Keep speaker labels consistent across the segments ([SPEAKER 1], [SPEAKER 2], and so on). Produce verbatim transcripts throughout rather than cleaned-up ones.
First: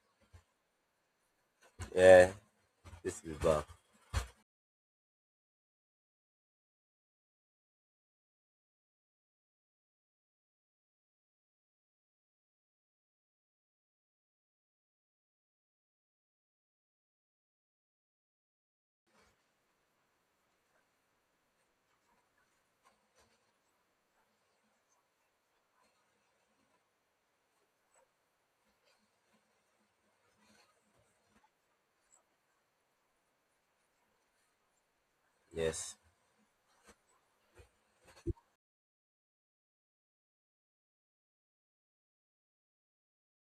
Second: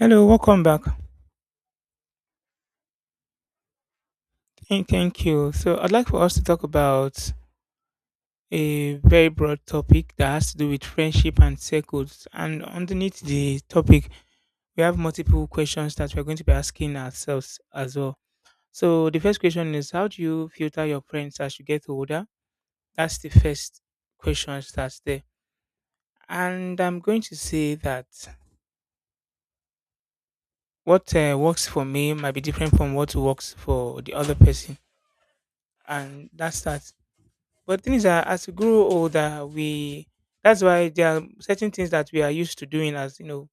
[SPEAKER 1] Hello, welcome back.
[SPEAKER 2] Yeah, this is back.
[SPEAKER 1] Hey, thank you. So, I'd like for us to talk about a very broad topic that has to do with friendship and circles. And underneath the topic, we have multiple questions that we're going to be asking ourselves as well. So, the first question is, how do you filter your friends as you get older? That's the first question that's there. And I'm going to say that what uh, works for me might be different from what works for the other person.
[SPEAKER 2] Yes.
[SPEAKER 1] And that's that. But things are, as we grow older, we, that's why there are certain things that we are used to doing as you know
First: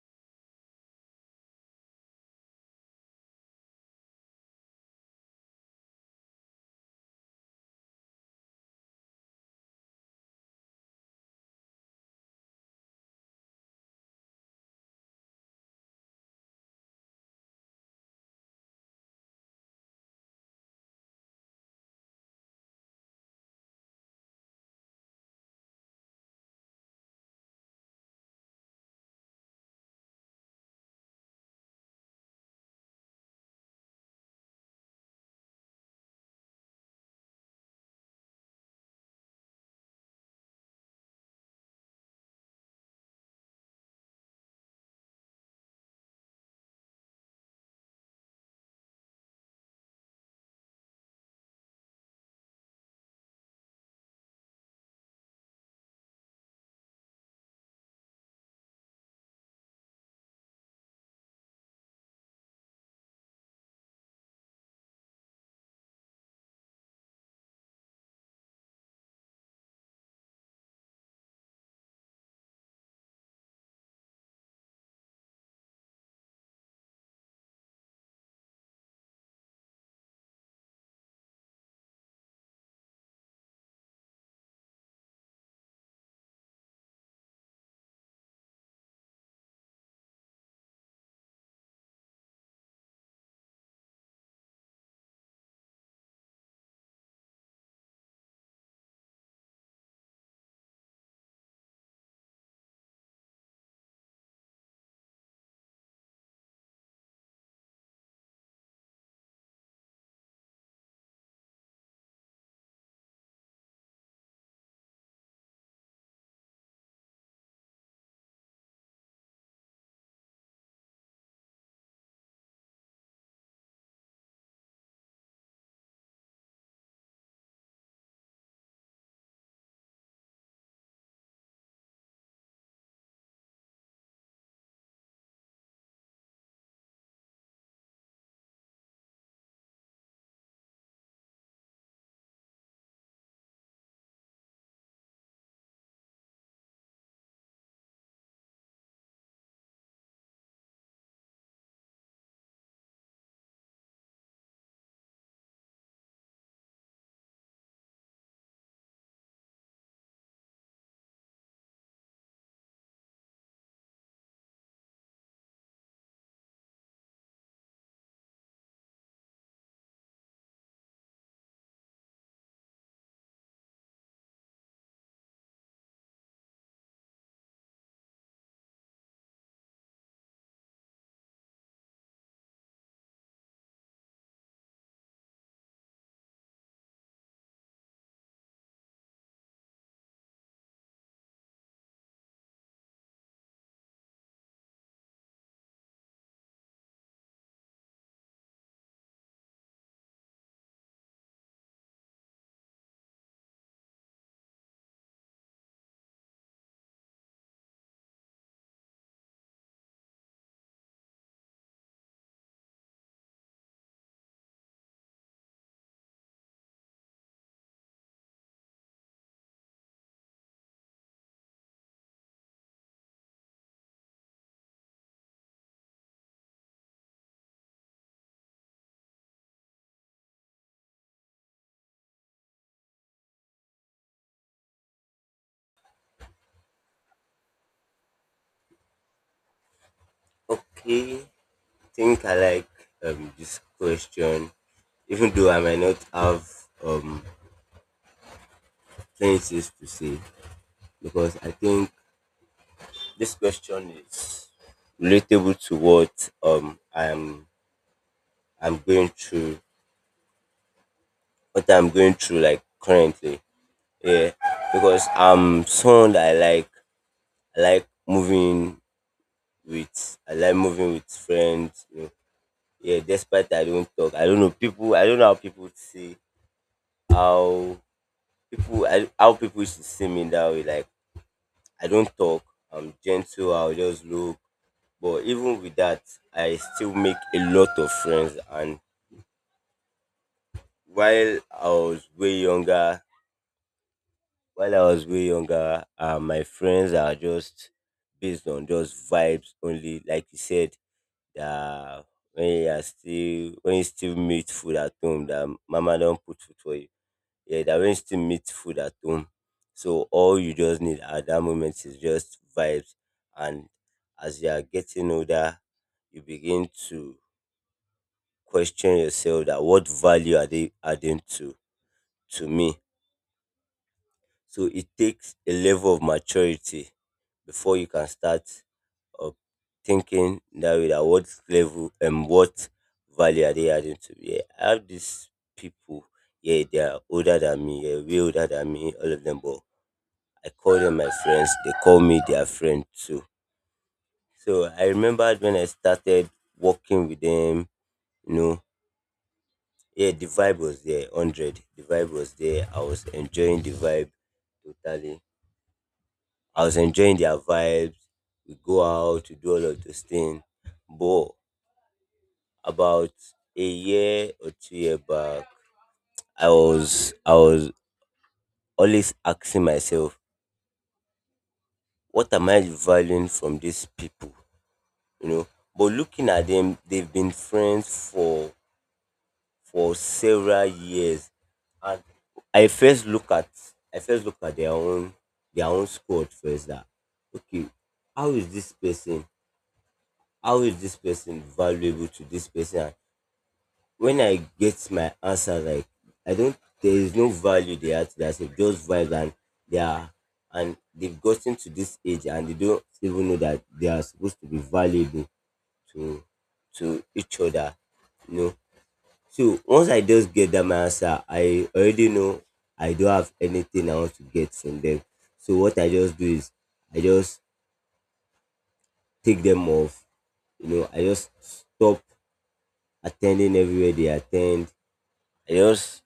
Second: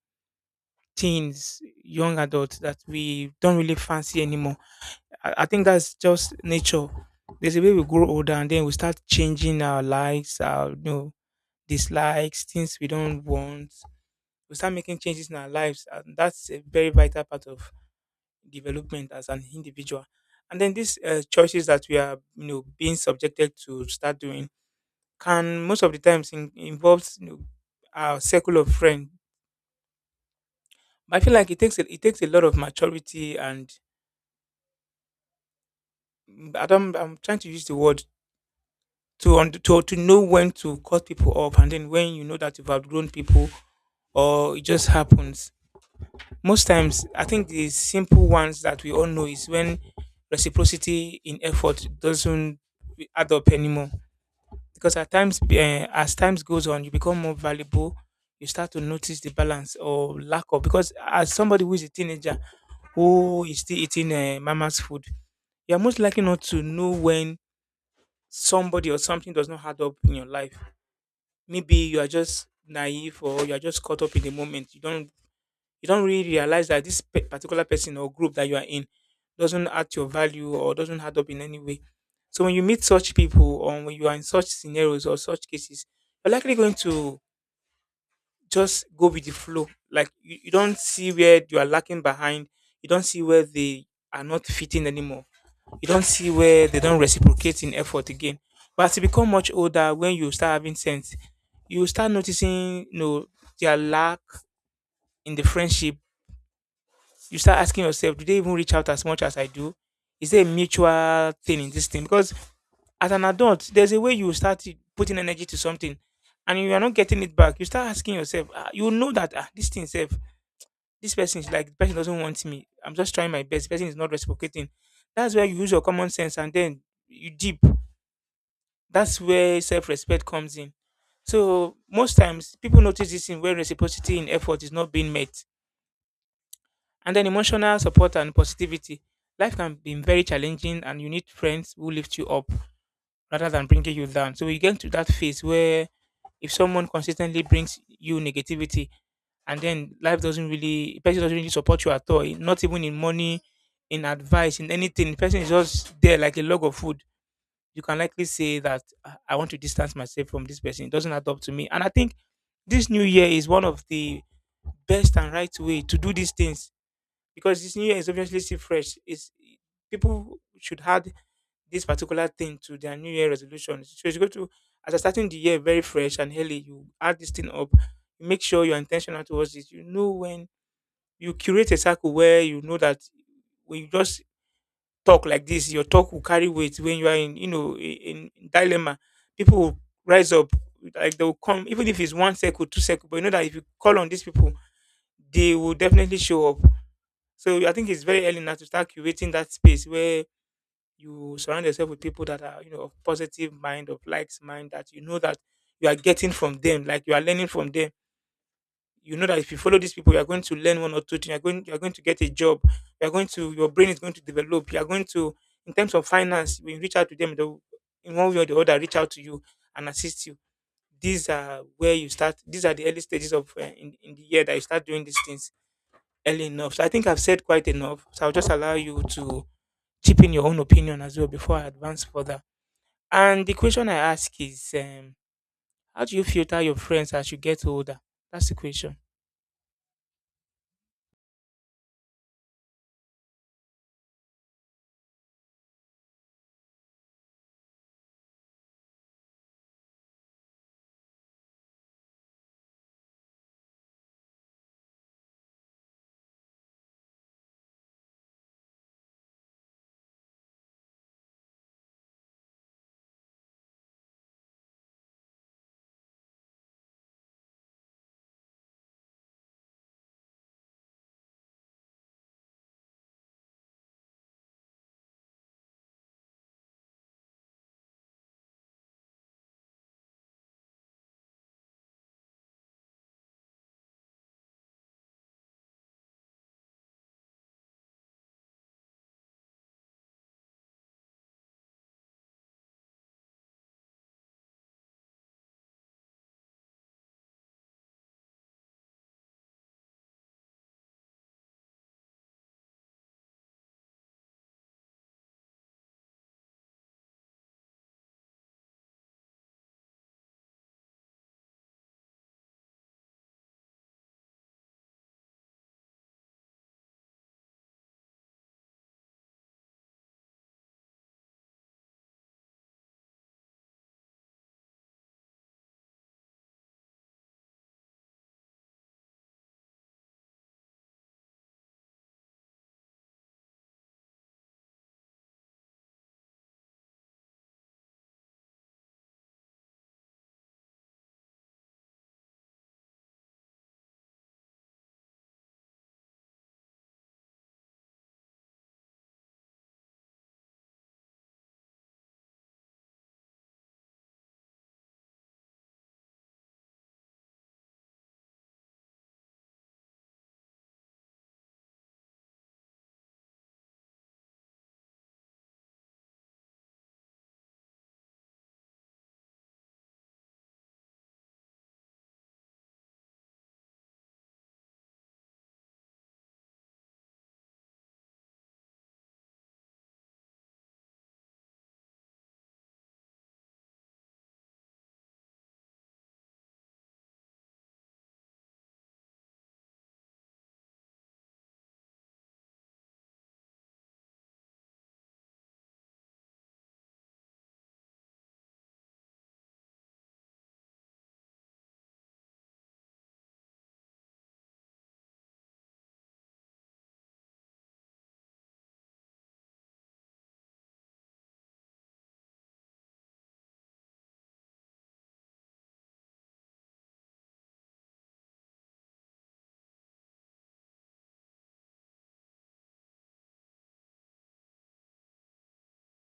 [SPEAKER 1] teens, young adults, that we don't really fancy anymore. I, I think that's just nature. There's a way we grow older and then we start changing our likes, our you know dislikes, things we don't want. We start making changes in our lives, and that's a very vital part of development as an individual. And then these uh, choices that we are you know being subjected to start doing can most of the times in, involves you know, our circle of friends. But I feel like it takes a, it takes a lot of maturity and mm, I don't, I'm trying to use the word to und- to to know when to cut people off and then when you know that you've outgrown people, or it just happens. Most times I think the simple ones that we all know is when reciprocity in effort doesn't eh, add up anymore, because at times eh, as times goes on you become more valuable, you start to notice the balance or lack of, because as somebody who is a teenager, who is still eating uh, mama's food, you're most likely not to know when somebody or something does not add up in your life. Maybe you are just naive or you are just caught up in the moment, you don't, you don't really realize that this pe- particular person or group that you are in doesn't add to your value or doesn't add up in any way. So when you meet such people, or when you are in such scenarios or such cases, you're likely going to just go with the flow. Like you, you don't see where you are lacking behind. You don't see where they are not fitting anymore. You don't see where they don't reciprocate in effort again. But as you become much older, when you start having sense, you start noticing, you know, their lack in the friendship, you start asking yourself, do they even reach out as much as I do? Is there a mutual thing in this thing? Because as an adult, there's a way you start to- putting energy to something and you are not getting it back. You start asking yourself, ah, you know that ah, this thing self, this person is like, the person doesn't want me. I'm just trying my best. The person is not reciprocating. That's where you use your common sense and then you deep. That's where self respect comes in. So most times people notice this in where reciprocity in effort is not being met. And then emotional support and positivity. Life can be very challenging, and you need friends who lift you up rather than bringing you down. So you get to that phase where if someone consistently brings you negativity, and then life doesn't really, the person doesn't really support you at all, in- not even in money, in advice, in anything. The person is just there like a log of food. You can likely say that, "Ah, I want to distance myself from this person. It doesn't add up to me." And I think this new year is one of the best and right way to do these things, because this New Year is obviously still fresh. It's, people should add this particular thing to their New Year resolution. So you go to, as you're starting the year very fresh and early, you add this thing up. You make sure you're intentional towards it. You know when you curate a circle where you know that when you just talk like this, your talk will carry weight. When you are in, you know, in, in dilemma, people will rise up. Like they will come, even if it's one circle, two circle. But you know that if you call on these people, they will definitely show up. So I think it's very early now to start curating that space where you surround yourself with people that are, you know, of positive mind, of likes mind, that you know that you are getting from them, like you are learning from them. You know that if you follow these people, you are going to learn one or two things. You're going, you're going to get a job. You're going to, your brain is going to develop. You are going to, in terms of finance, when you reach out to them, they will, in one way or the other, reach out to you and assist you. These are where you start. These are the early stages of uh, in, in the year that you start doing these things early enough. So I think I've said quite enough. So I'll just allow you to chip in your own opinion as well before I advance further. And the question I ask is, um, how do you filter your friends as you get older? That's the question.
[SPEAKER 2] Okay. I think I like um this question, even though I might not have um plenty things to say, because I think this question is relatable to what um I'm I'm going through, what I'm going through like currently. Yeah, because I'm someone that I like I like moving with I like moving with friends. You know, yeah, despite I don't talk. I don't know people. I don't know how people see how people I, how people should see me that way. Like I don't talk. I'm gentle. I'll just look. But even with that, I still make a lot of friends. And while I was way younger, while I was way younger, uh, my friends are just based on just vibes only. Like you said, that when you are still when you still meet food at home, that mama don't put food for you. Yeah, that when arranged team meet food at home. So all you just need at that moment is just vibes. And as you are getting older, you begin to question yourself that what value are they adding to to me? So it takes a level of maturity before you can start uh, thinking that way, that what level and what value are they adding to me. I have these people, yeah, they are older than me, yeah, way older than me, all of them, but I call them my friends, they call me their friend too. So I remembered when I started working with them, you know, yeah, the vibe was there, one hundred. The vibe was there. I was enjoying the vibe totally. I was enjoying their vibes. We go out, we do all of those things. But about a year or two year back, I was I was always asking myself, what am I valuing from these people? You know. But looking at them, they've been friends for for several years, and I first look at I first look at their own their own squad first. That okay, how is this person? How is this person valuable to this person? And when I get my answer, like I don't, there is no value they add to themselves. Just vibes, and they are and they've gotten to this age and they don't even know that they are supposed to be valuable to to each other, you know. So once I just get that my answer, I already know I don't have anything I want to get from them. So what I just do is I just take them off, you know, I just stop attending everywhere they attend. I just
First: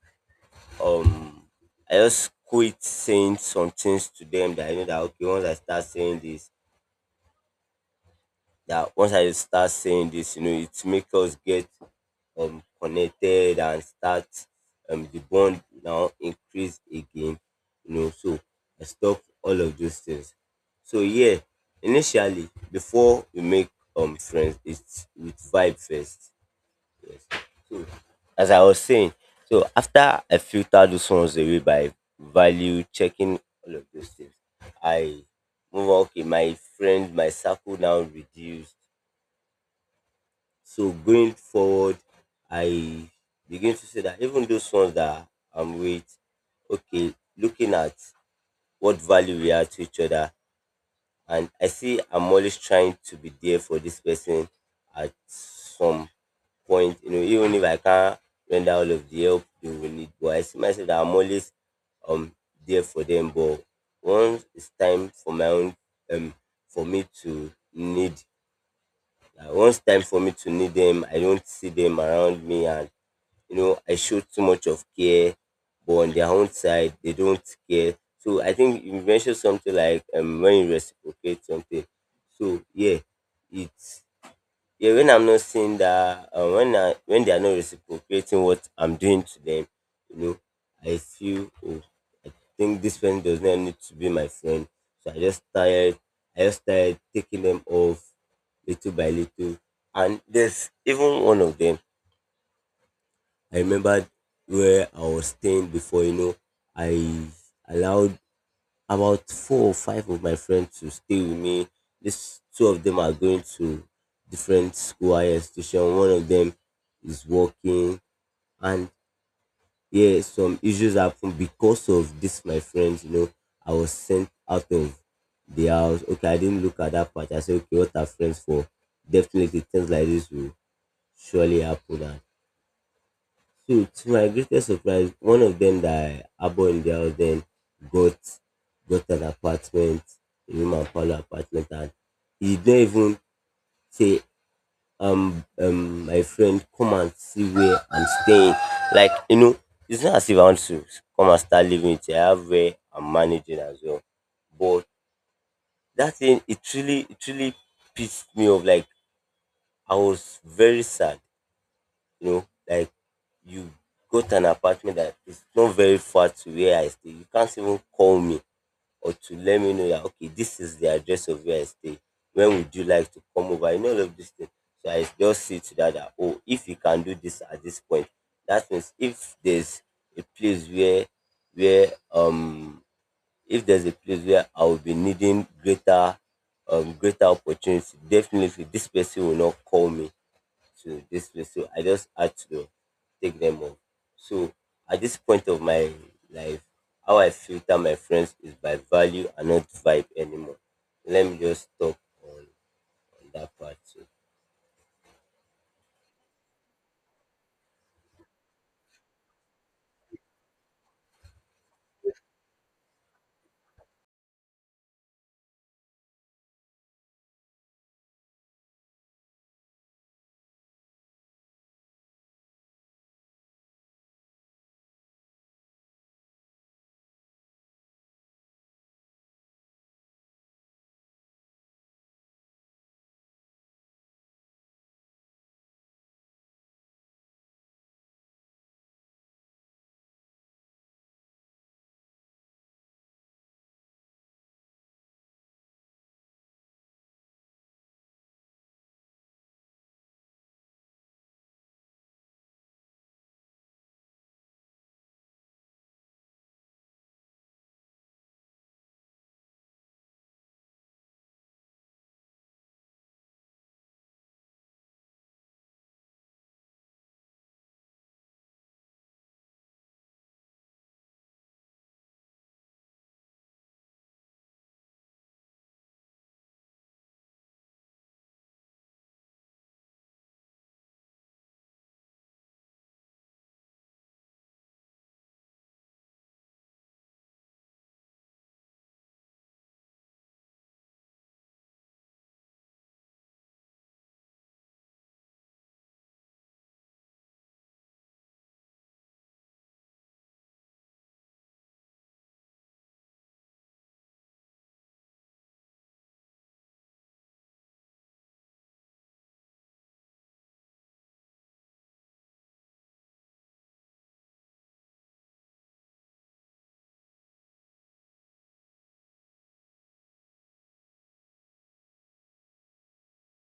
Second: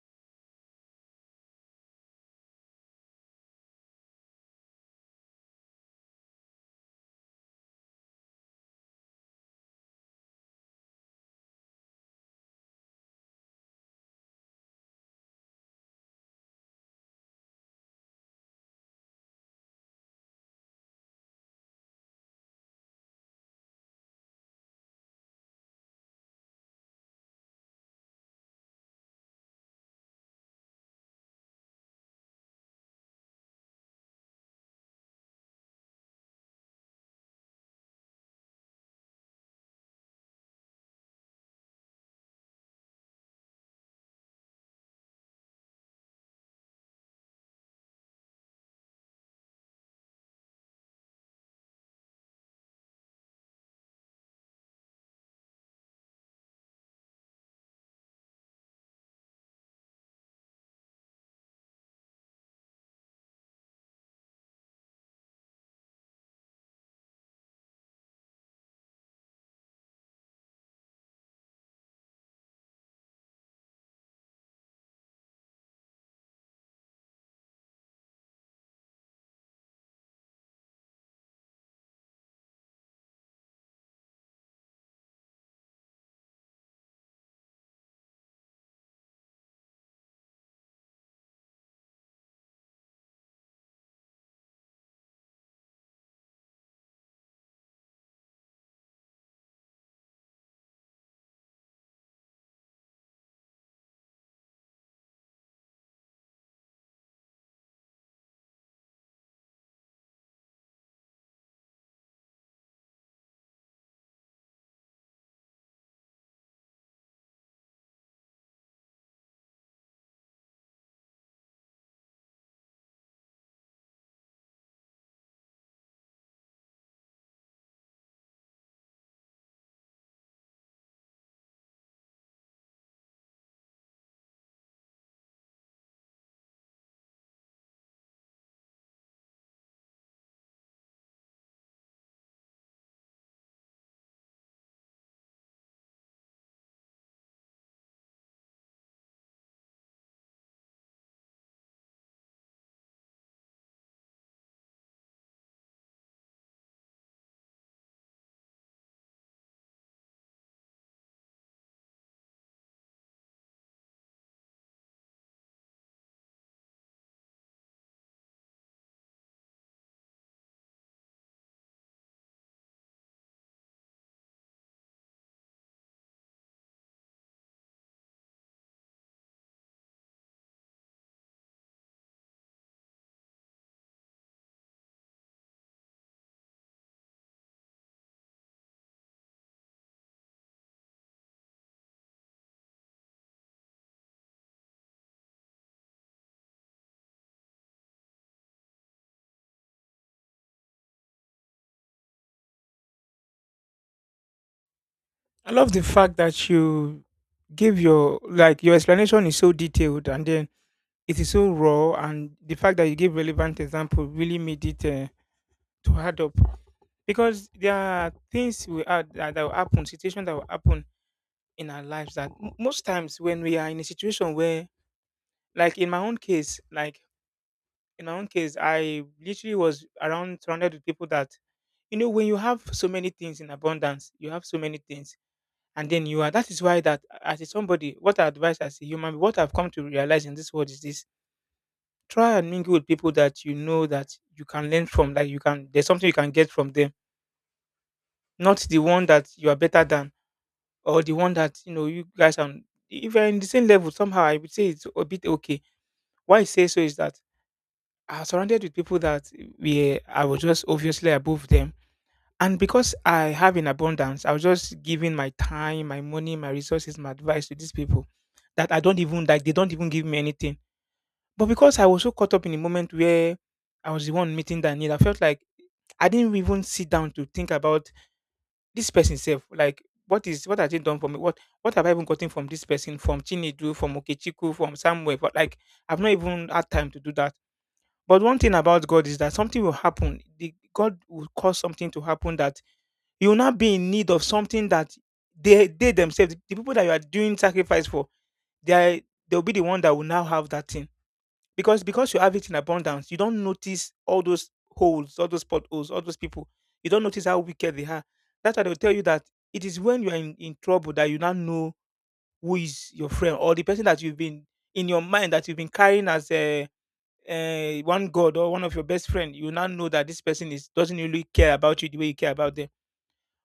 [SPEAKER 2] um I just quit saying some things to them that I know that okay once I start saying this that once I start saying this, you know, it makes us get um, connected, and start, um, the bond now increase again, you know, so I stop all of those things. So yeah, initially before we make um friends, it's with vibe first. Yes. So as I was saying, so after I filter those ones away by value, checking all of those things, I move on. Okay, my friends, my circle now reduced. So going forward, I begin to say that even those ones that I'm with, okay, looking at what value we add to each other, and I see I'm always trying to be there for this person at some point, you know, even if I can't render all of the help they will need, but I see myself that I'm always um there for them. But once it's time for my own um for me to need uh, once time for me to need them, I don't see them around me, and you know, I show too much of care, but on their own side, they don't care. So I think you mentioned something like, um, when you reciprocate something. So yeah, it's yeah, when I'm not seeing that, uh, when I, when they are not reciprocating what I'm doing to them, you know, I feel, oh, I think this friend does not need to be my friend. So I just started, I just started taking them off little by little. And there's even one of them I remember where I was staying before. You know, I allowed about four or five of my friends to stay with me. This two of them are going to different school higher institution. One of them is working, and yeah, some issues happen because of this. My friends, you know, I was sent out of the house. Okay, I didn't look at that part. I said, okay, what are friends for? Definitely things like this will surely happen, and so to my greatest surprise, one of them that I bought in the house then got got an apartment, a room and parlor apartment, and he didn't even say, um um my friend, come and see where I'm staying. Like, you know, it's not as if I want to come and start living it. I have where I'm managing as well. But that thing, it really it really pissed me off. Like I was very sad. You know, like you go to an apartment that is not very far to where I stay. You can't even call me or to let me know that okay, this is the address of where I stay. When would you like to come over? You know all of this thing. So I just see to that that oh, if you can do this at this point, that means if there's a place where where um if there's a place where I will be needing greater um greater opportunity, definitely this person will not call me to this place. So I just had to take them on. So at this point of my life, how I filter my friends is by value and not vibe anymore. Let me just stop on, on that part. Too.
[SPEAKER 1] I love the fact that you give your, like, your explanation is so detailed and then it is so raw, and the fact that you give relevant example really made it uh, to add up. Because there are things we are that, that will happen, situations that will happen in our lives that m- most times when we are in a situation where, like in my own case, like in my own case, I literally was around, surrounded with people that, you know, when you have so many things in abundance, you have so many things, and then you are, that is why that as a somebody, what I advise as a human, what I've come to realize in this world is this: try and mingle with people that you know that you can learn from, like you can, there's something you can get from them. Not the one that you are better than, or the one that you know you guys are, if you're in the same level somehow, I would say it's a bit okay. Why I say so is that I was surrounded with people that we, I was just obviously above them. And because I have in abundance, I was just giving my time, my money, my resources, my advice to these people that I don't even, like they don't even give me anything. But because I was so caught up in the moment where I was the one meeting that need, I felt like I didn't even sit down to think about this person self. Like what is, what has it done for me? What what have I even gotten from this person, from Chinedu, from Okechiku, from somewhere? But like, I've not even had time to do that. But one thing about God is that something will happen. The, God will cause something to happen, that you will not be in need of something that they they themselves, the people that you are doing sacrifice for, they are, they'll be the one that will now have that thing. Because because you have it in abundance, you don't notice all those holes, all those potholes, all those people. You don't notice how wicked they are. That's why they'll tell you that it is when you are in, in trouble that you now know who is your friend, or the person that you've been in your mind that you've been carrying as a uh, one god or one of your best friend, you now know that this person is, doesn't really care about you the way you care about them.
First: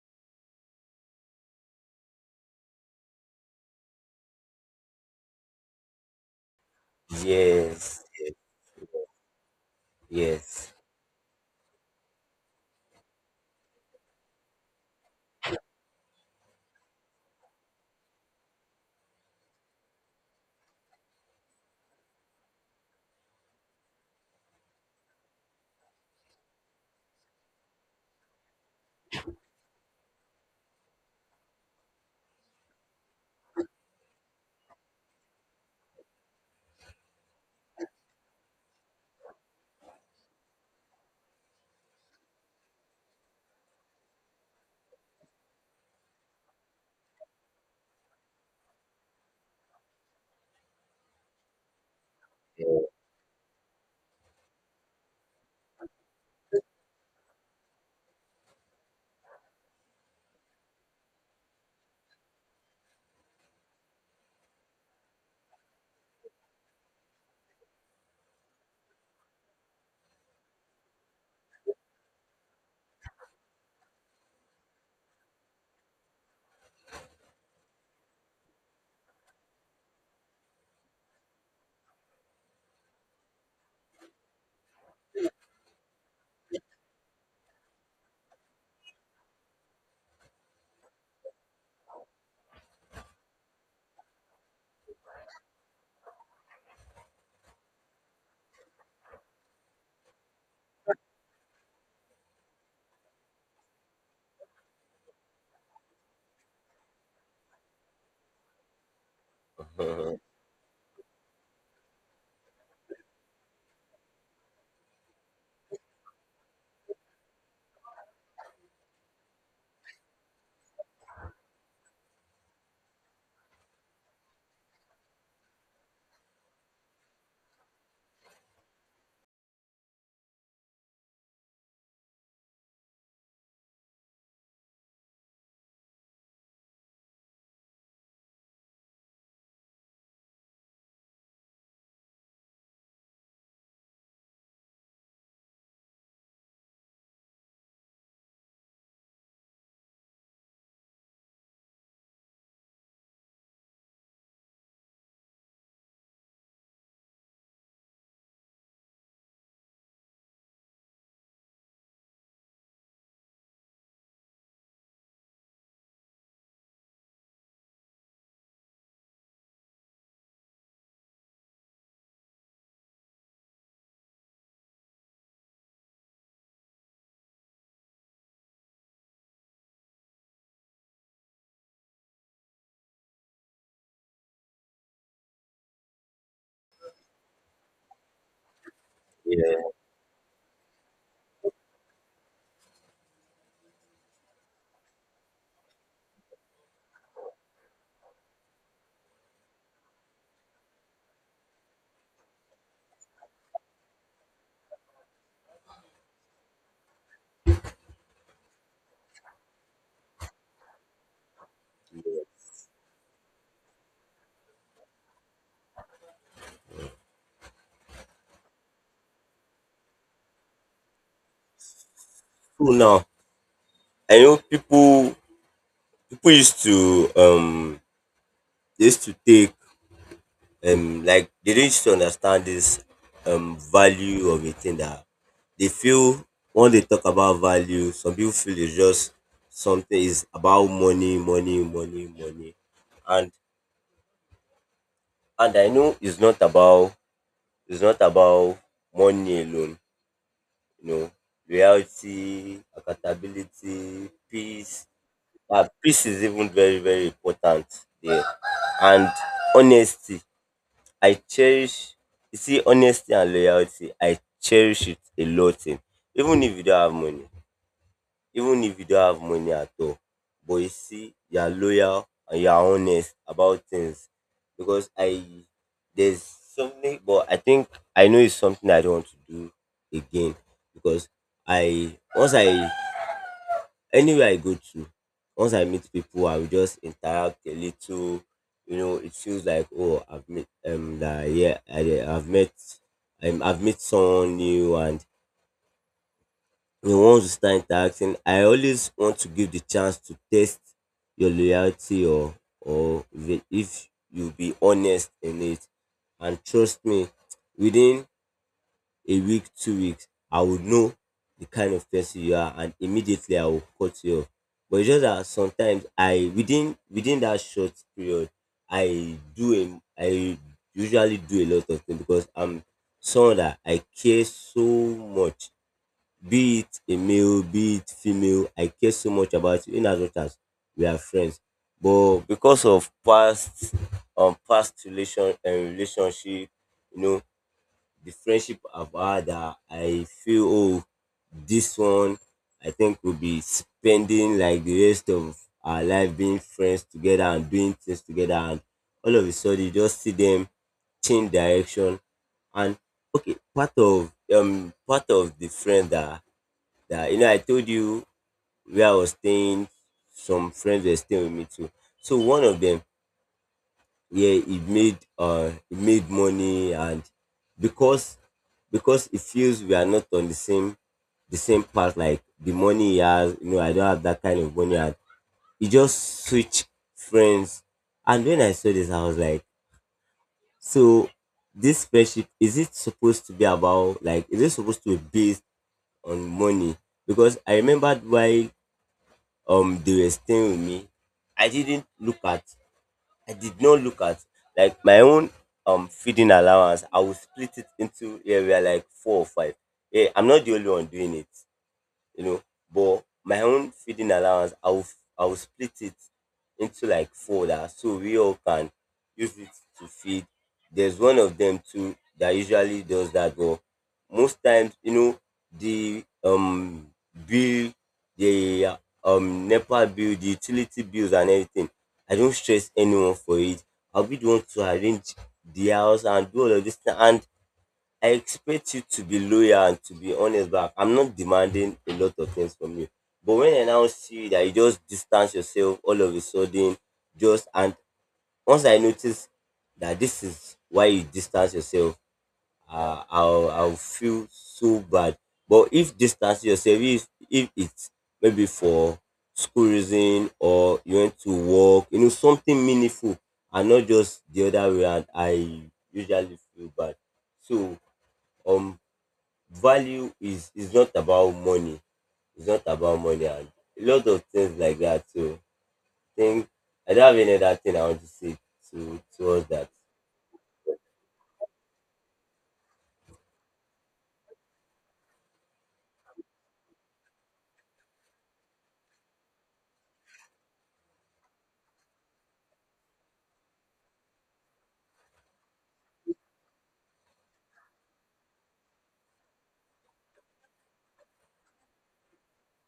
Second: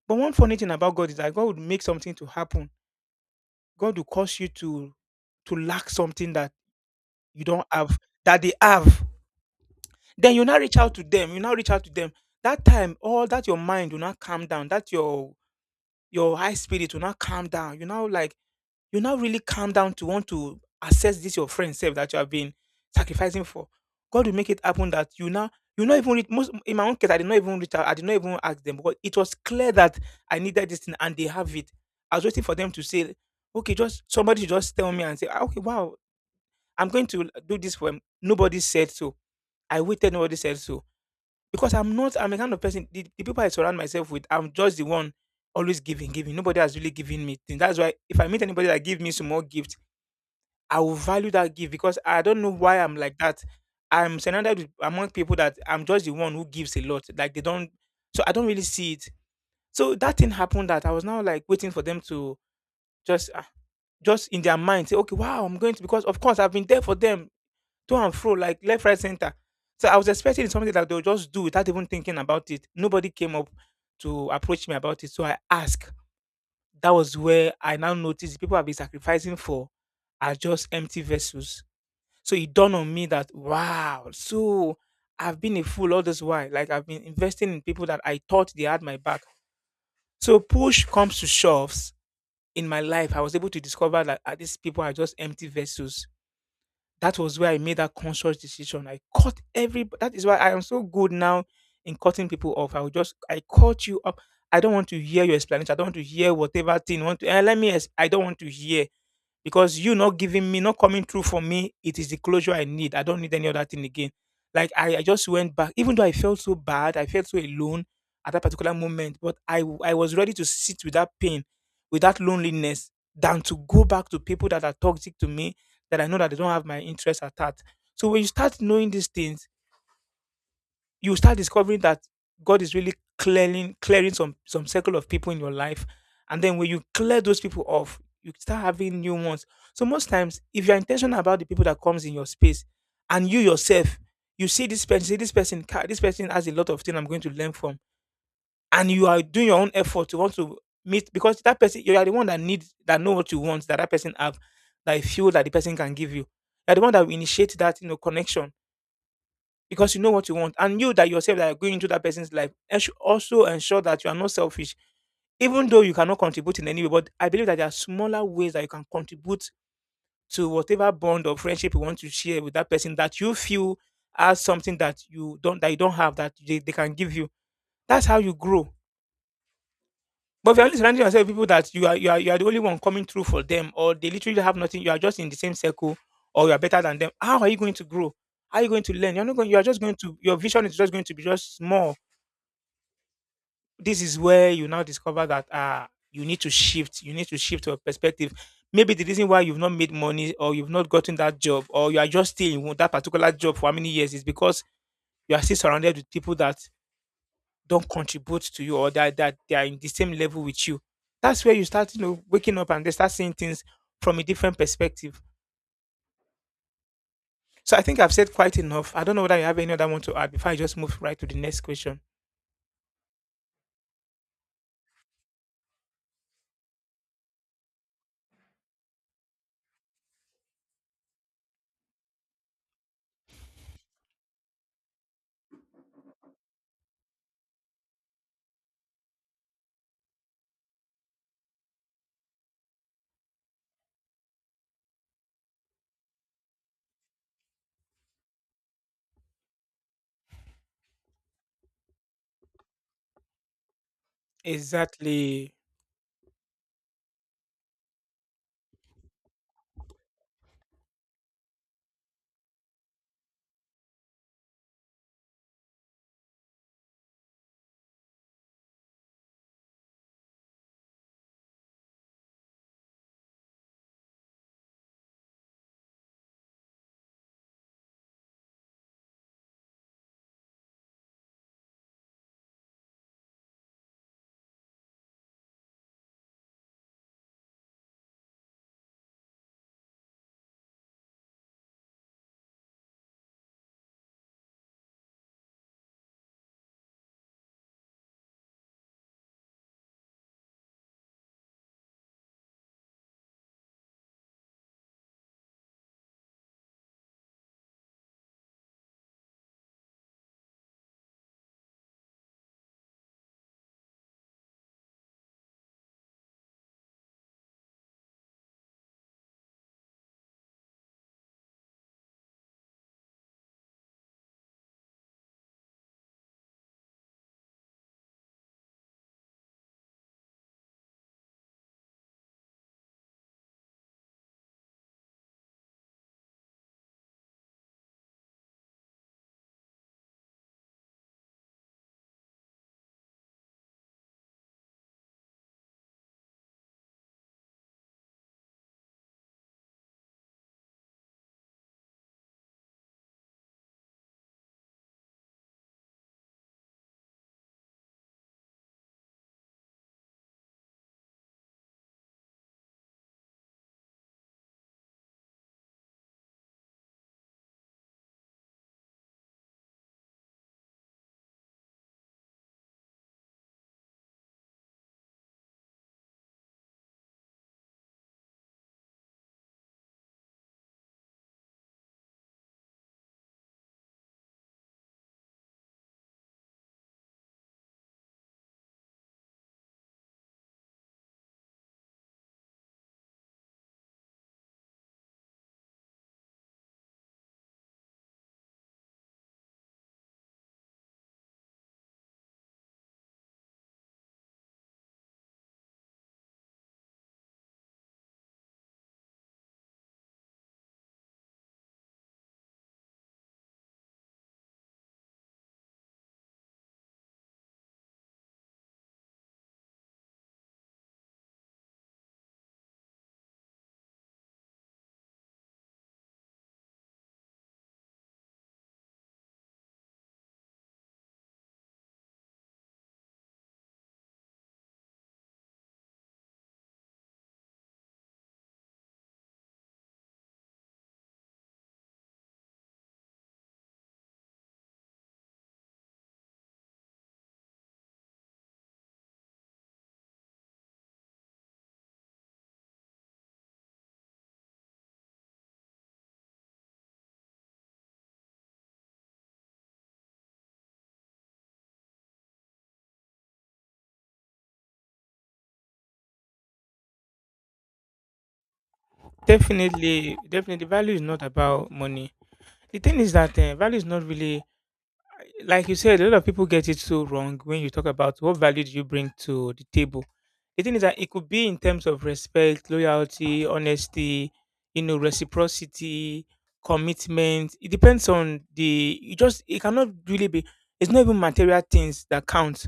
[SPEAKER 1] But one funny thing about God is that God would make something to happen. God will cause you to to lack something that you don't have
[SPEAKER 2] Yes,
[SPEAKER 1] that they have. Then you now
[SPEAKER 2] yes,
[SPEAKER 1] reach out to them. You now reach out to them. That time, all that your mind will not calm down. That your your high spirit will not calm down. You now like, you now really calm down to want to assess this your friend self that you have been sacrificing for. God will make it happen that you now, you not even reach, most in my own case, I did not even reach out, I did not even ask them, because it was clear that I needed this thing and they have it. I was waiting for them to say, okay, just somebody should just tell me and say, "Ah, okay, wow, I'm going to do this for him." Nobody said so. I waited, nobody said so. Because I'm not, I'm a kind of person, the, the people I surround myself with, I'm just the one always giving, giving. Nobody has really given me things. That's why if I meet anybody that give me small gift, I will value that gift because I don't know why I'm like that. I'm surrounded with, among people that I'm just the one who gives a lot. Like they don't, so I don't really see it. So that thing happened that I was now like waiting for them to just, ah, just in their mind say, okay, wow, I'm going to because of course I've been there for them to and fro, like left, right, center. So I was expecting something that they'll just do without even thinking about it. Nobody came up to approach me about it, so I asked. That was where I now noticed the people I've been sacrificing for are just empty vessels, so it dawned on me that wow, so I've been a fool all this while. Like I've been investing in people that I thought they had my back. So push comes to shoves in my life. I was able to discover that ah, these people are just empty vessels. That was where I made that conscious decision. I cut every. That is why I am so good now in cutting people off. I will just I cut you up. I don't want to hear your explanation. I don't want to hear whatever thing. You want to eh, let me? ex- I don't want to hear because you not
[SPEAKER 2] yes.
[SPEAKER 1] giving me, not coming through for me, it is the closure I need. I don't need any other thing again. Like I, I just went back, even though I felt so bad, I felt so alone at that particular moment, but I w- I was ready to sit with that pain, with that loneliness, than to go back to people that are toxic to me, that I know that they don't have my interest at heart. So when you start knowing these things, you start discovering that God is really clearing clearing some some circle of people in your life, and then when you clear those people off, you start having new ones. So most times, if you're intentional about the people that comes in your space, and you yourself, you see this person, see this person, "Kai, this person has a lot of things I'm going to learn from," and you are doing your own effort to want to meet because that person you are the one that needs that know what you want that that person have that you feel that the person can give you. You're the one that will initiate that you know connection because you know what you want. And you that yourself that are going into that person's life, and should also ensure that you are not selfish, even though you cannot contribute in any way. But I believe that there are smaller ways that you can contribute to whatever bond or friendship you want to share with that person that you feel as something that you don't that you don't have that they, they can give you. That's how you grow. But if you're only surrounding yourself with people that you are you are you are the only one coming through for them, or they literally have nothing, you are just in the same circle, or you are better than them. How are you going to grow? How are you going to learn? You're not going. You are
[SPEAKER 2] Yeah.
[SPEAKER 1] just going to. Your vision is just going to be just small. This is where you now discover that uh you need to shift. You need to shift your perspective. Maybe the reason why you've not made money, or you've not gotten that job, or you are just still in one- that particular job for how many years is because you are still surrounded with people that don't contribute to you or that that they are in the same level with you. That's where you start, you know, waking up and they start seeing things from a different perspective. So I think I've said quite enough. I don't know whether you have any other one to add before I just move right to the next question.
[SPEAKER 2] So now I know people people used to um they used to take um like they don't used to understand this um value of a thing that they feel when they talk about value, some people feel it's just something is about money, money, money, money. And and I know it's not about, it's not about money alone, you know. Reality, accountability, peace.
[SPEAKER 1] Exactly.
[SPEAKER 2] Uh, peace is even very, very important there. And honesty. I cherish, you see honesty and loyalty, I cherish it a lot in, even if you don't have money, even if you don't have money at all, but you see you are loyal and you are honest about things, because I there's something but I think I know it's something I don't want to do again because I once I anywhere I go to, once I meet people, I will just interact a little. You know, it feels like oh, I've met um that yeah, I, I've met um, I've met someone new, and you know, once you start interacting, I always want to give the chance to test your loyalty, or or if it- if you be honest in it, and trust me, within a week, two weeks, I would know the kind of person you are, and immediately I will cut you off. But it's just that sometimes I within within that short period, I do a I usually do a lot of things because I'm someone that I care so much. Be it a male, be it female, I care so much about you in as much as we are friends. But because of past um past relation and relationship, you know, the friendship I've had, that I feel oh, this one I think will be spending like the rest of our life being friends together and doing things together, and all of a sudden you just see them change direction. And okay, part of, um part of the friend that, that you know I told you, where I was staying some friends were staying with me too, so one of them, yeah, it made uh it made money, and because because it feels we are not on the same, the same path, like the money he has, you know, I don't have that kind of money, and he just switch friends. And when I saw this, I was like, so this friendship is, it supposed to be about, like is it supposed to be based on money? Because I remembered while um they were staying with me, i didn't look at I did not look at like my own um feeding allowance. I will split it into area like four or five. Yeah, I'm not the only one doing it, you know. But my own feeding allowance, I will I will split it into like four, that so we all can use it to feed. There's one of them too that usually does that, but most times, you know, the um bill, the um NEPA bill, the utility bills and everything. I don't stress anyone for it. I'll be the one to arrange the house and do all of this thing. And I expect you to be loyal and to be honest back. I'm not demanding a lot of things from you. But when I now see that you just distance yourself all of a sudden, just and once I notice that this is why you distance yourself, uh, I'll I'll feel so bad. But if distance yourself, if if it's maybe for school reason or you want to work, you know something meaningful, and not just the other way, and I usually feel bad. So um value is is not about money. It's not about money and a lot of things like that. So I think I don't have any other thing I want to say to towards that.
[SPEAKER 1] Definitely, definitely, value is not about money. The thing is that uh, value is not really like you said, a lot of people get it so wrong when you talk about what value do you bring to the table. The thing is that it could be in terms of respect, loyalty, honesty, you know, reciprocity, commitment. It depends on the. You just it cannot really be. It's not even material things that count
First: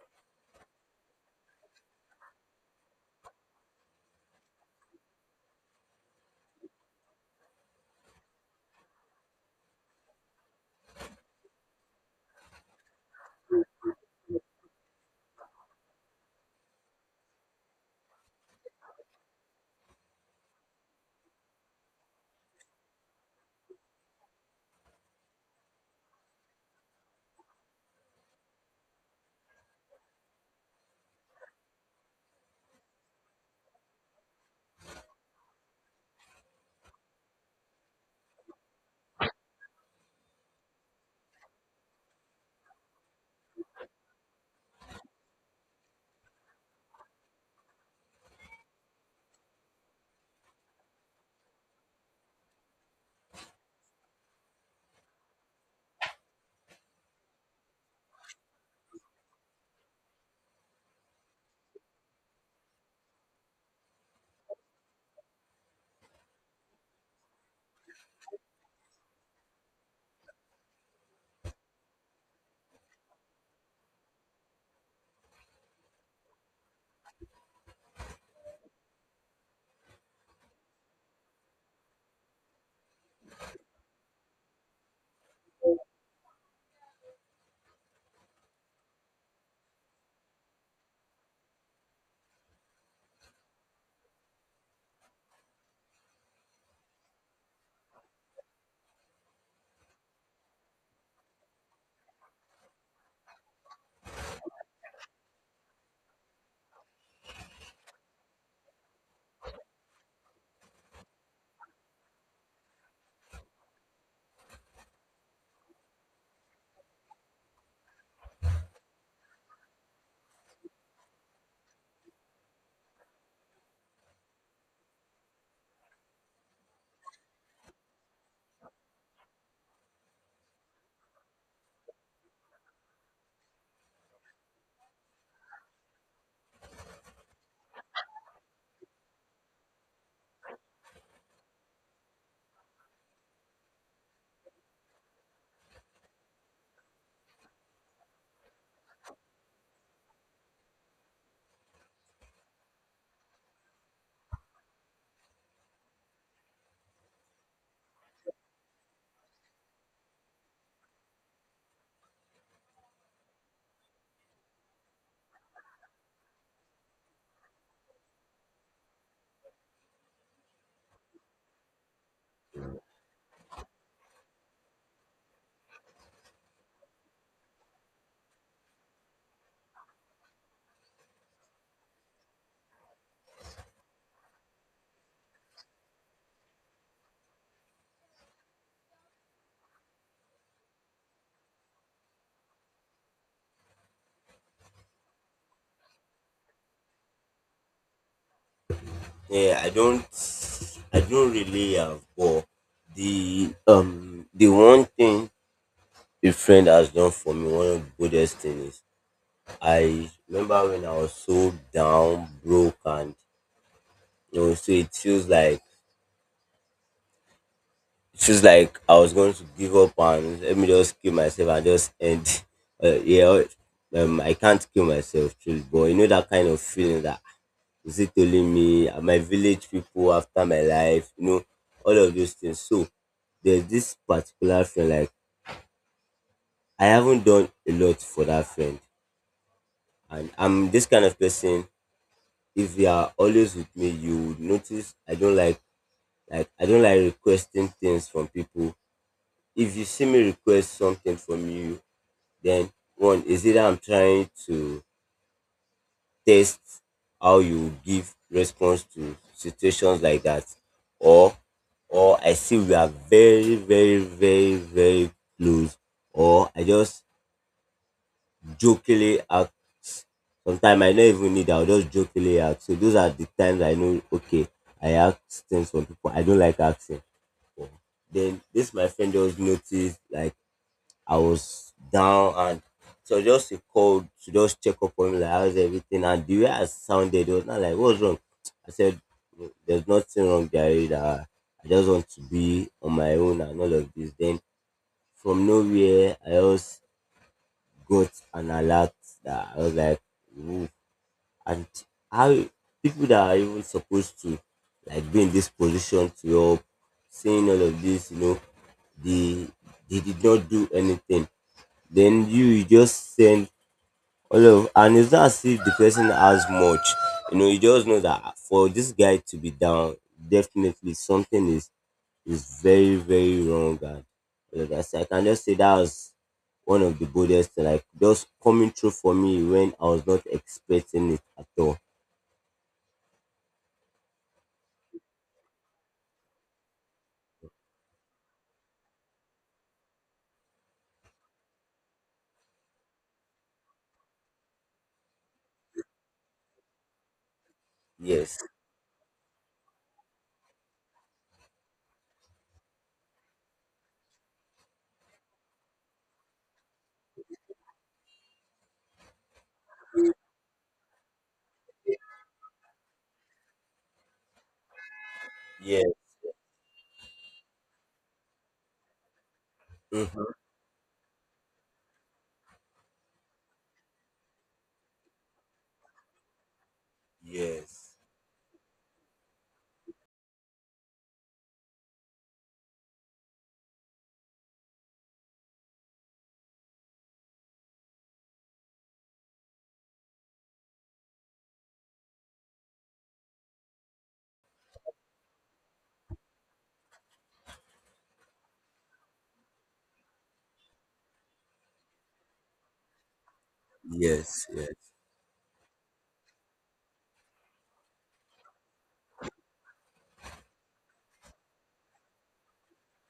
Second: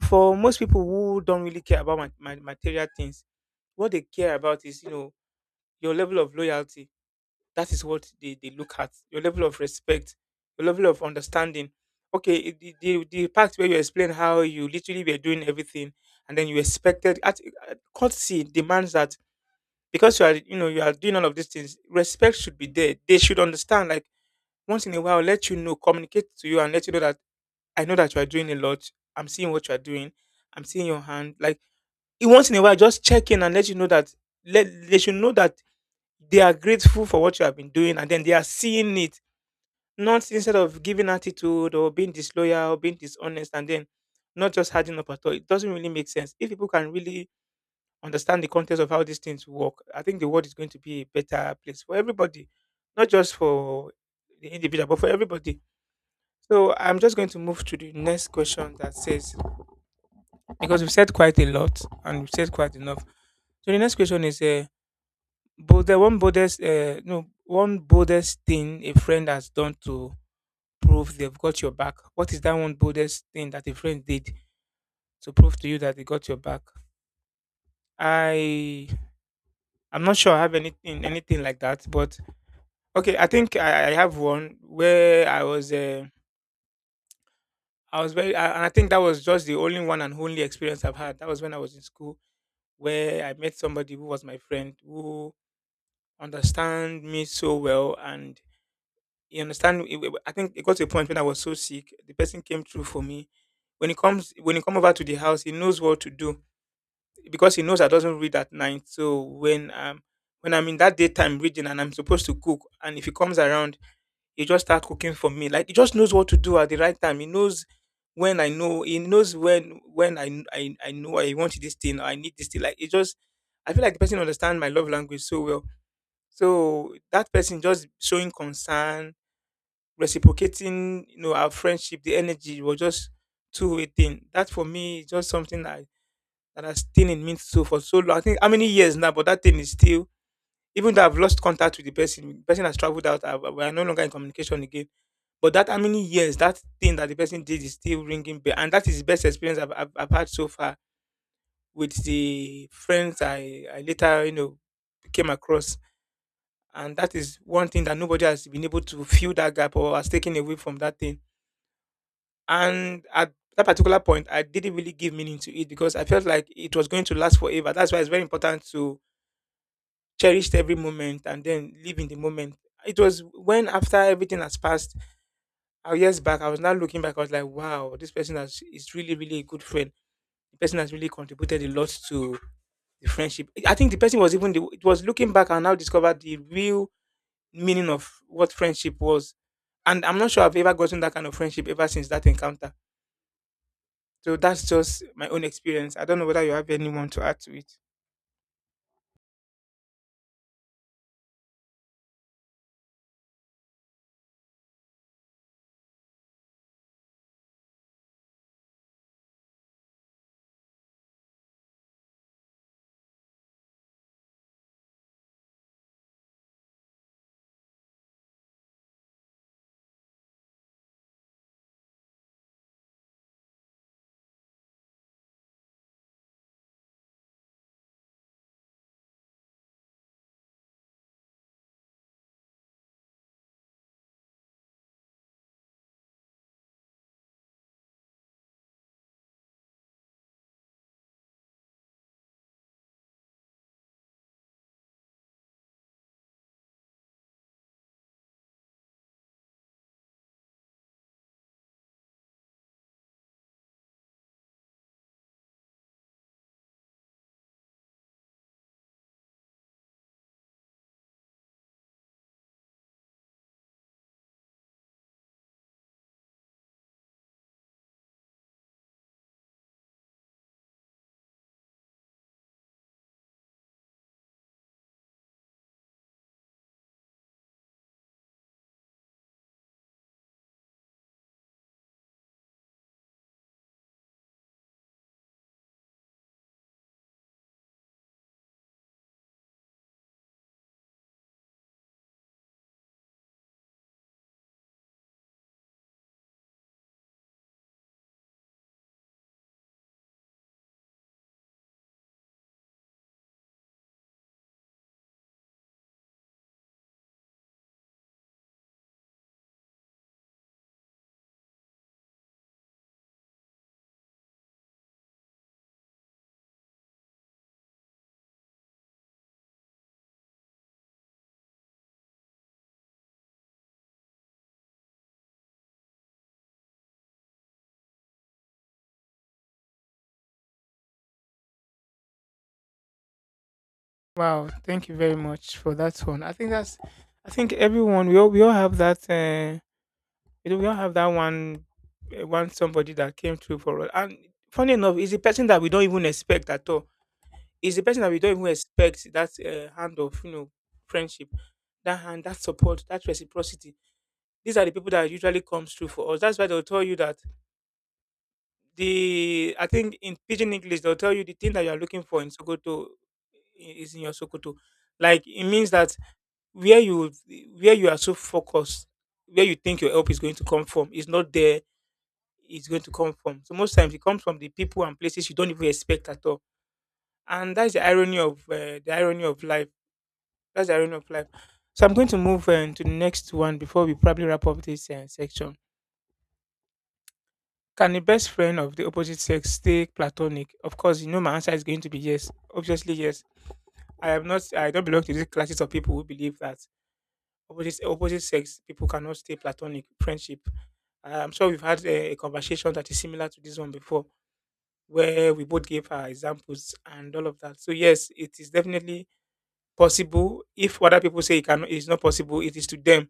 [SPEAKER 1] for most people who don't really care about ma- ma- material things. What they care about is, you know, your level of loyalty, that is what they, they look at, your level of respect, your level of understanding. Okay, it- the, the, the part where you explain how you literally were doing everything and then you expected at at- courtesy demands that because you are, you know, you are doing all of these things, respect should be there. They should understand, like, once in a while let you know, communicate to you and let you know that I know that you are doing a lot, I'm seeing what you are doing, I'm seeing your hand. Like, e- once in a while just check in and let you know that, let they should know that they are grateful for what you have been doing and then they are seeing it, not instead of giving attitude or being disloyal, or being dishonest, and then not just hardening up at all. It doesn't really make sense. If people can really understand the context of how these things work, I think the world is going to be a better place for everybody, not just for the individual, but for everybody. So I'm just going to move to the next question that says, because we've said quite a lot and we've said quite enough. So the next question is, uh, but the one boldest, uh, no, one boldest thing a friend has done to prove they've got your back? What is that one boldest thing that a friend did to prove to you that they got your back? I I'm not sure I have anything anything like that, but okay, I think I, I have one where I was uh, I was very I- and I think that was just the only one and only experience I've had. That was when I was in school where I met somebody who was my friend who understand me so well and he understand it- it- I think it got to a point when I was so sick, the person came through for me when he comes when he come over to the house, he knows what to do because he knows I doesn't read at night. So when um when I'm in that daytime reading and I'm supposed to cook, and if he comes around, he just start cooking for me. Like he just knows what to do at the right time. He knows when I know. He knows when when I I, I know I want this thing. Or I need this thing. Like it just, I feel like the person understands my love language so well. So that person just showing concern, reciprocating, you know, our friendship, the energy was just two way thing. That for me is just something I that has stayed in me so for so long. I think how many years now, but that thing is still. Even though I've lost contact with the person, the person has traveled out. I We are no longer in communication again. But that how many years that thing that the person did is still ringing bell, and that is the best experience I've, I've, I've had so far with the friends I, I later, you know, came across, and that is one thing that nobody has been able to fill that gap or has taken away from that thing. And at that particular point, I didn't really give meaning to it because I felt like it was going to last forever. That's why it's very important to cherished every moment and then live in the moment. It was when after everything has passed, uh, years back, I was now looking back. I was like, wow, this person has, is really, really a good friend. The person has really contributed a lot to the friendship. I think the person was even the, it was looking back and now discovered the real meaning of what friendship was. And I'm not sure I've ever gotten that kind of friendship ever since that encounter. So that's just my own experience. I don't know whether you have anyone to add to it.
[SPEAKER 2] Yeah, I don't I don't really have but the um the one thing a friend has done for me, one of the goodest things is I remember when I was so down, broke and you know, so it feels like it feels like I was going to give up and let me just kill myself and just end. Uh, yeah, um, I can't kill myself, truly. But you know that kind of feeling that is it only me? Are my village people after my life? You know, all of those things. So there's this particular friend like I haven't done a lot for that friend, and I'm this kind of person. If you are always with me, you would notice I don't like like I don't like requesting things from people. If you see me request something from you, then one is either I'm trying to test how you give response to situations like that, or or I see we are very very very very close, or I just jokingly act. Sometimes I don't even need. I'll just jokingly act. So those are the times I know. Okay, I ask things from people I don't like asking for. Then this my friend just noticed like I was down and so just a call to just check up on me like how's everything and the way I sounded it was not like what's wrong. I said there's nothing wrong Gary that I just want to be on my own and all of this. Then from nowhere I just got an alert that I was like ooh. And how people that are even supposed to like be in this position to help saying all of this, you know, they they did not do anything then you, you just send all of and it's not as if the person has much. You know you just know that for this guy to be down definitely something is is very very wrong and all of that. So I can just say that was one of the boldest, like just coming through for me when I was not expecting it at all.
[SPEAKER 1] Wow, thank you very much for that one. I think that's, I think everyone we all we all have that uh, you know, we all have that one uh, one somebody that came through for us. And funny enough, it's a person that we don't even expect at all. It's a person that we don't
[SPEAKER 2] Yes,
[SPEAKER 1] even expect that uh, hand of you know friendship, that hand, that support, that reciprocity. These are the people that usually comes through for us. That's why they'll tell you that the I think in pidgin English they'll tell you the thing that you are looking for in Sokoto i- is in your Sokoto. Like it means
[SPEAKER 2] yes.
[SPEAKER 1] that where you where you are so focused, where you think your help is going
[SPEAKER 2] Mhm.
[SPEAKER 1] to come from, is not there. It's going to come from. So most times it comes from the people and places you don't even expect at all. And that's the
[SPEAKER 2] Yes,
[SPEAKER 1] irony of uh, the irony of life. That's the irony of life. So I'm going to move uh, to the next one before we probably wrap up this uh, section. Can a best friend of the opposite sex stay platonic? Of course, you know my answer is going to be yes. Obviously, yes. I am not. I don't belong to these classes of people who believe that opposite opposite sex people cannot stay platonic friendship. I- I'm sure we've had a, a conversation that is similar to this one before,
[SPEAKER 2] yes, yes,
[SPEAKER 1] where we both gave our examples and all of that. So yes, it is definitely possible. If other people say it cannot, it is not possible. It is to them.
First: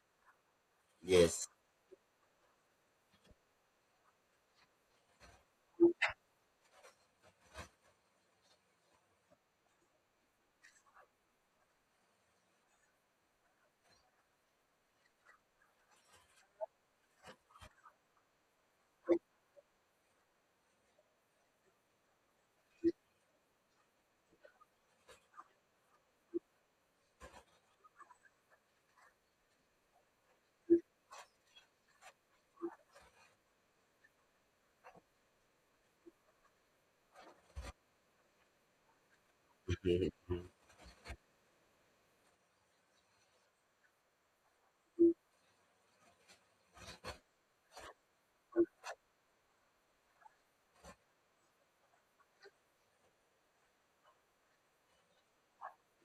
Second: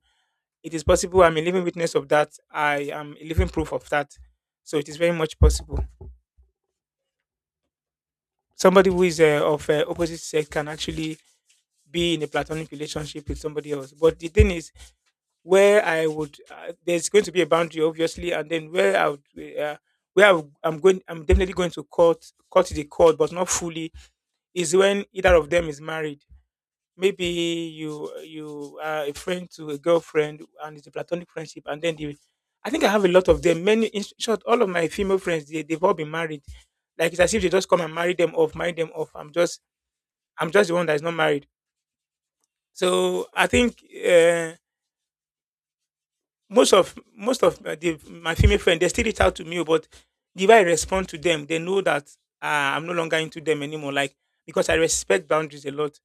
[SPEAKER 1] It is possible. I'm a
[SPEAKER 2] yes.
[SPEAKER 1] living witness of that. I am a living proof of that. So it is very much possible. Somebody who is uh, of uh, opposite sex can actually be in a platonic relationship with somebody else. But the thing is, where I would uh, there's going to be a boundary, obviously, and then where I would, uh, where I would- I'm going, I'm definitely going to cut cut the cord, but not fully, is when either of them is married. Maybe you you are a friend to a girlfriend, and it's a platonic friendship, and then the I think I have a lot of them. Many, in short, all of my female friends, they, they've all been married. Like it's as if they just come and marry them off, marry them off. I'm just I'm just the one that is not married. So I think uh, most of most of uh, the, my female friends they still reach out to me, but the way I respond to them, they know that uh, I'm no longer into them anymore. Like because I respect boundaries a lot.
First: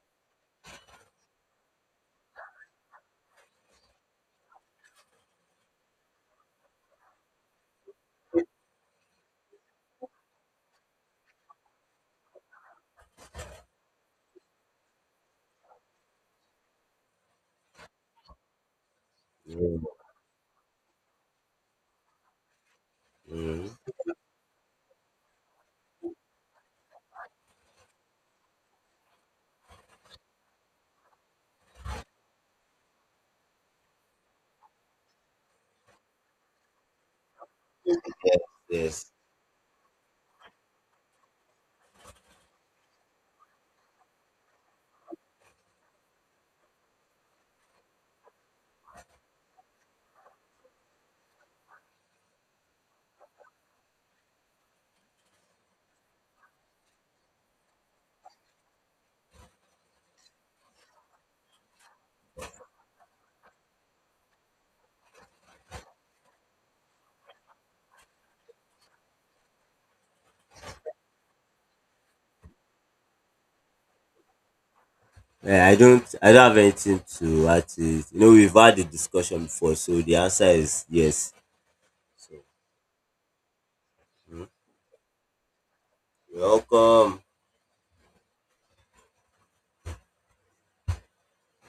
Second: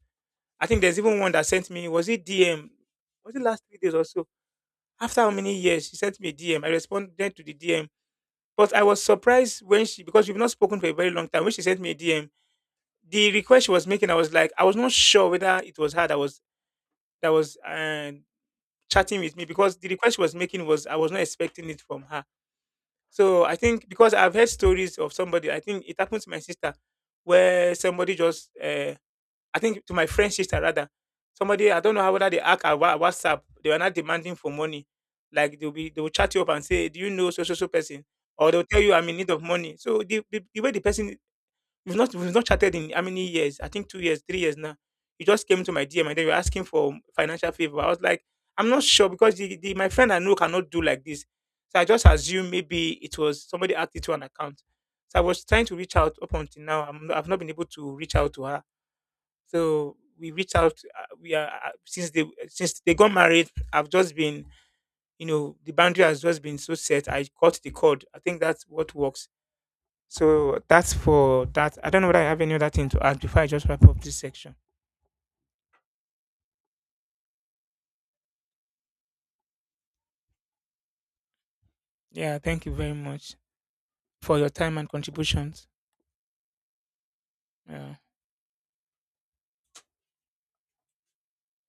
[SPEAKER 1] I think there's even one that sent me, was it D M, was it last three days or so? After how many years she sent me a D M, I responded to the D M. But I was surprised when she, because we've not spoken for a very long time. When she sent me a D M, the request she was making, I was like, I was not sure whether it was her that was that was uh, chatting with me because
[SPEAKER 2] Mhm.
[SPEAKER 1] the request she was making was I was not expecting it from her. So I think
[SPEAKER 2] Mhm.
[SPEAKER 1] because I've heard stories of somebody, I think it happened to my sister, where somebody just, uh, I think to my friend's sister rather, somebody I don't know how whether they act at Wha- WhatsApp, they were not demanding for money. Like they'll be, they will chat you up and say, "Do you know so so so person?"
[SPEAKER 2] Yes,
[SPEAKER 1] Or they'll tell you, "I'm
[SPEAKER 2] yes.
[SPEAKER 1] in need of money." So the, the, the way the person, We've not we've not chatted in how many years? I think two years, three years now. You just came to my D M and then you're asking for financial favor. I was like, I'm not sure because the, the, my friend I know cannot do like this. So I just assumed maybe it was somebody added it to an account. So I was trying to reach out up until now. I'm not, I've not been able to reach out to her. So we reached out. uh, We are uh, since they since they got married. I've just been, you know, the boundary has just been so set. I cut the cord. I think that's what works so that's for that. I don't know whether I have any other thing to add before I just wrap up this section.
[SPEAKER 2] Yeah, I don't I don't have anything to add to it. You know, we've had the discussion before, so the answer is yes. So
[SPEAKER 1] Yeah, thank you very much for your time and contributions.
[SPEAKER 2] you're welcome.
[SPEAKER 1] Yeah.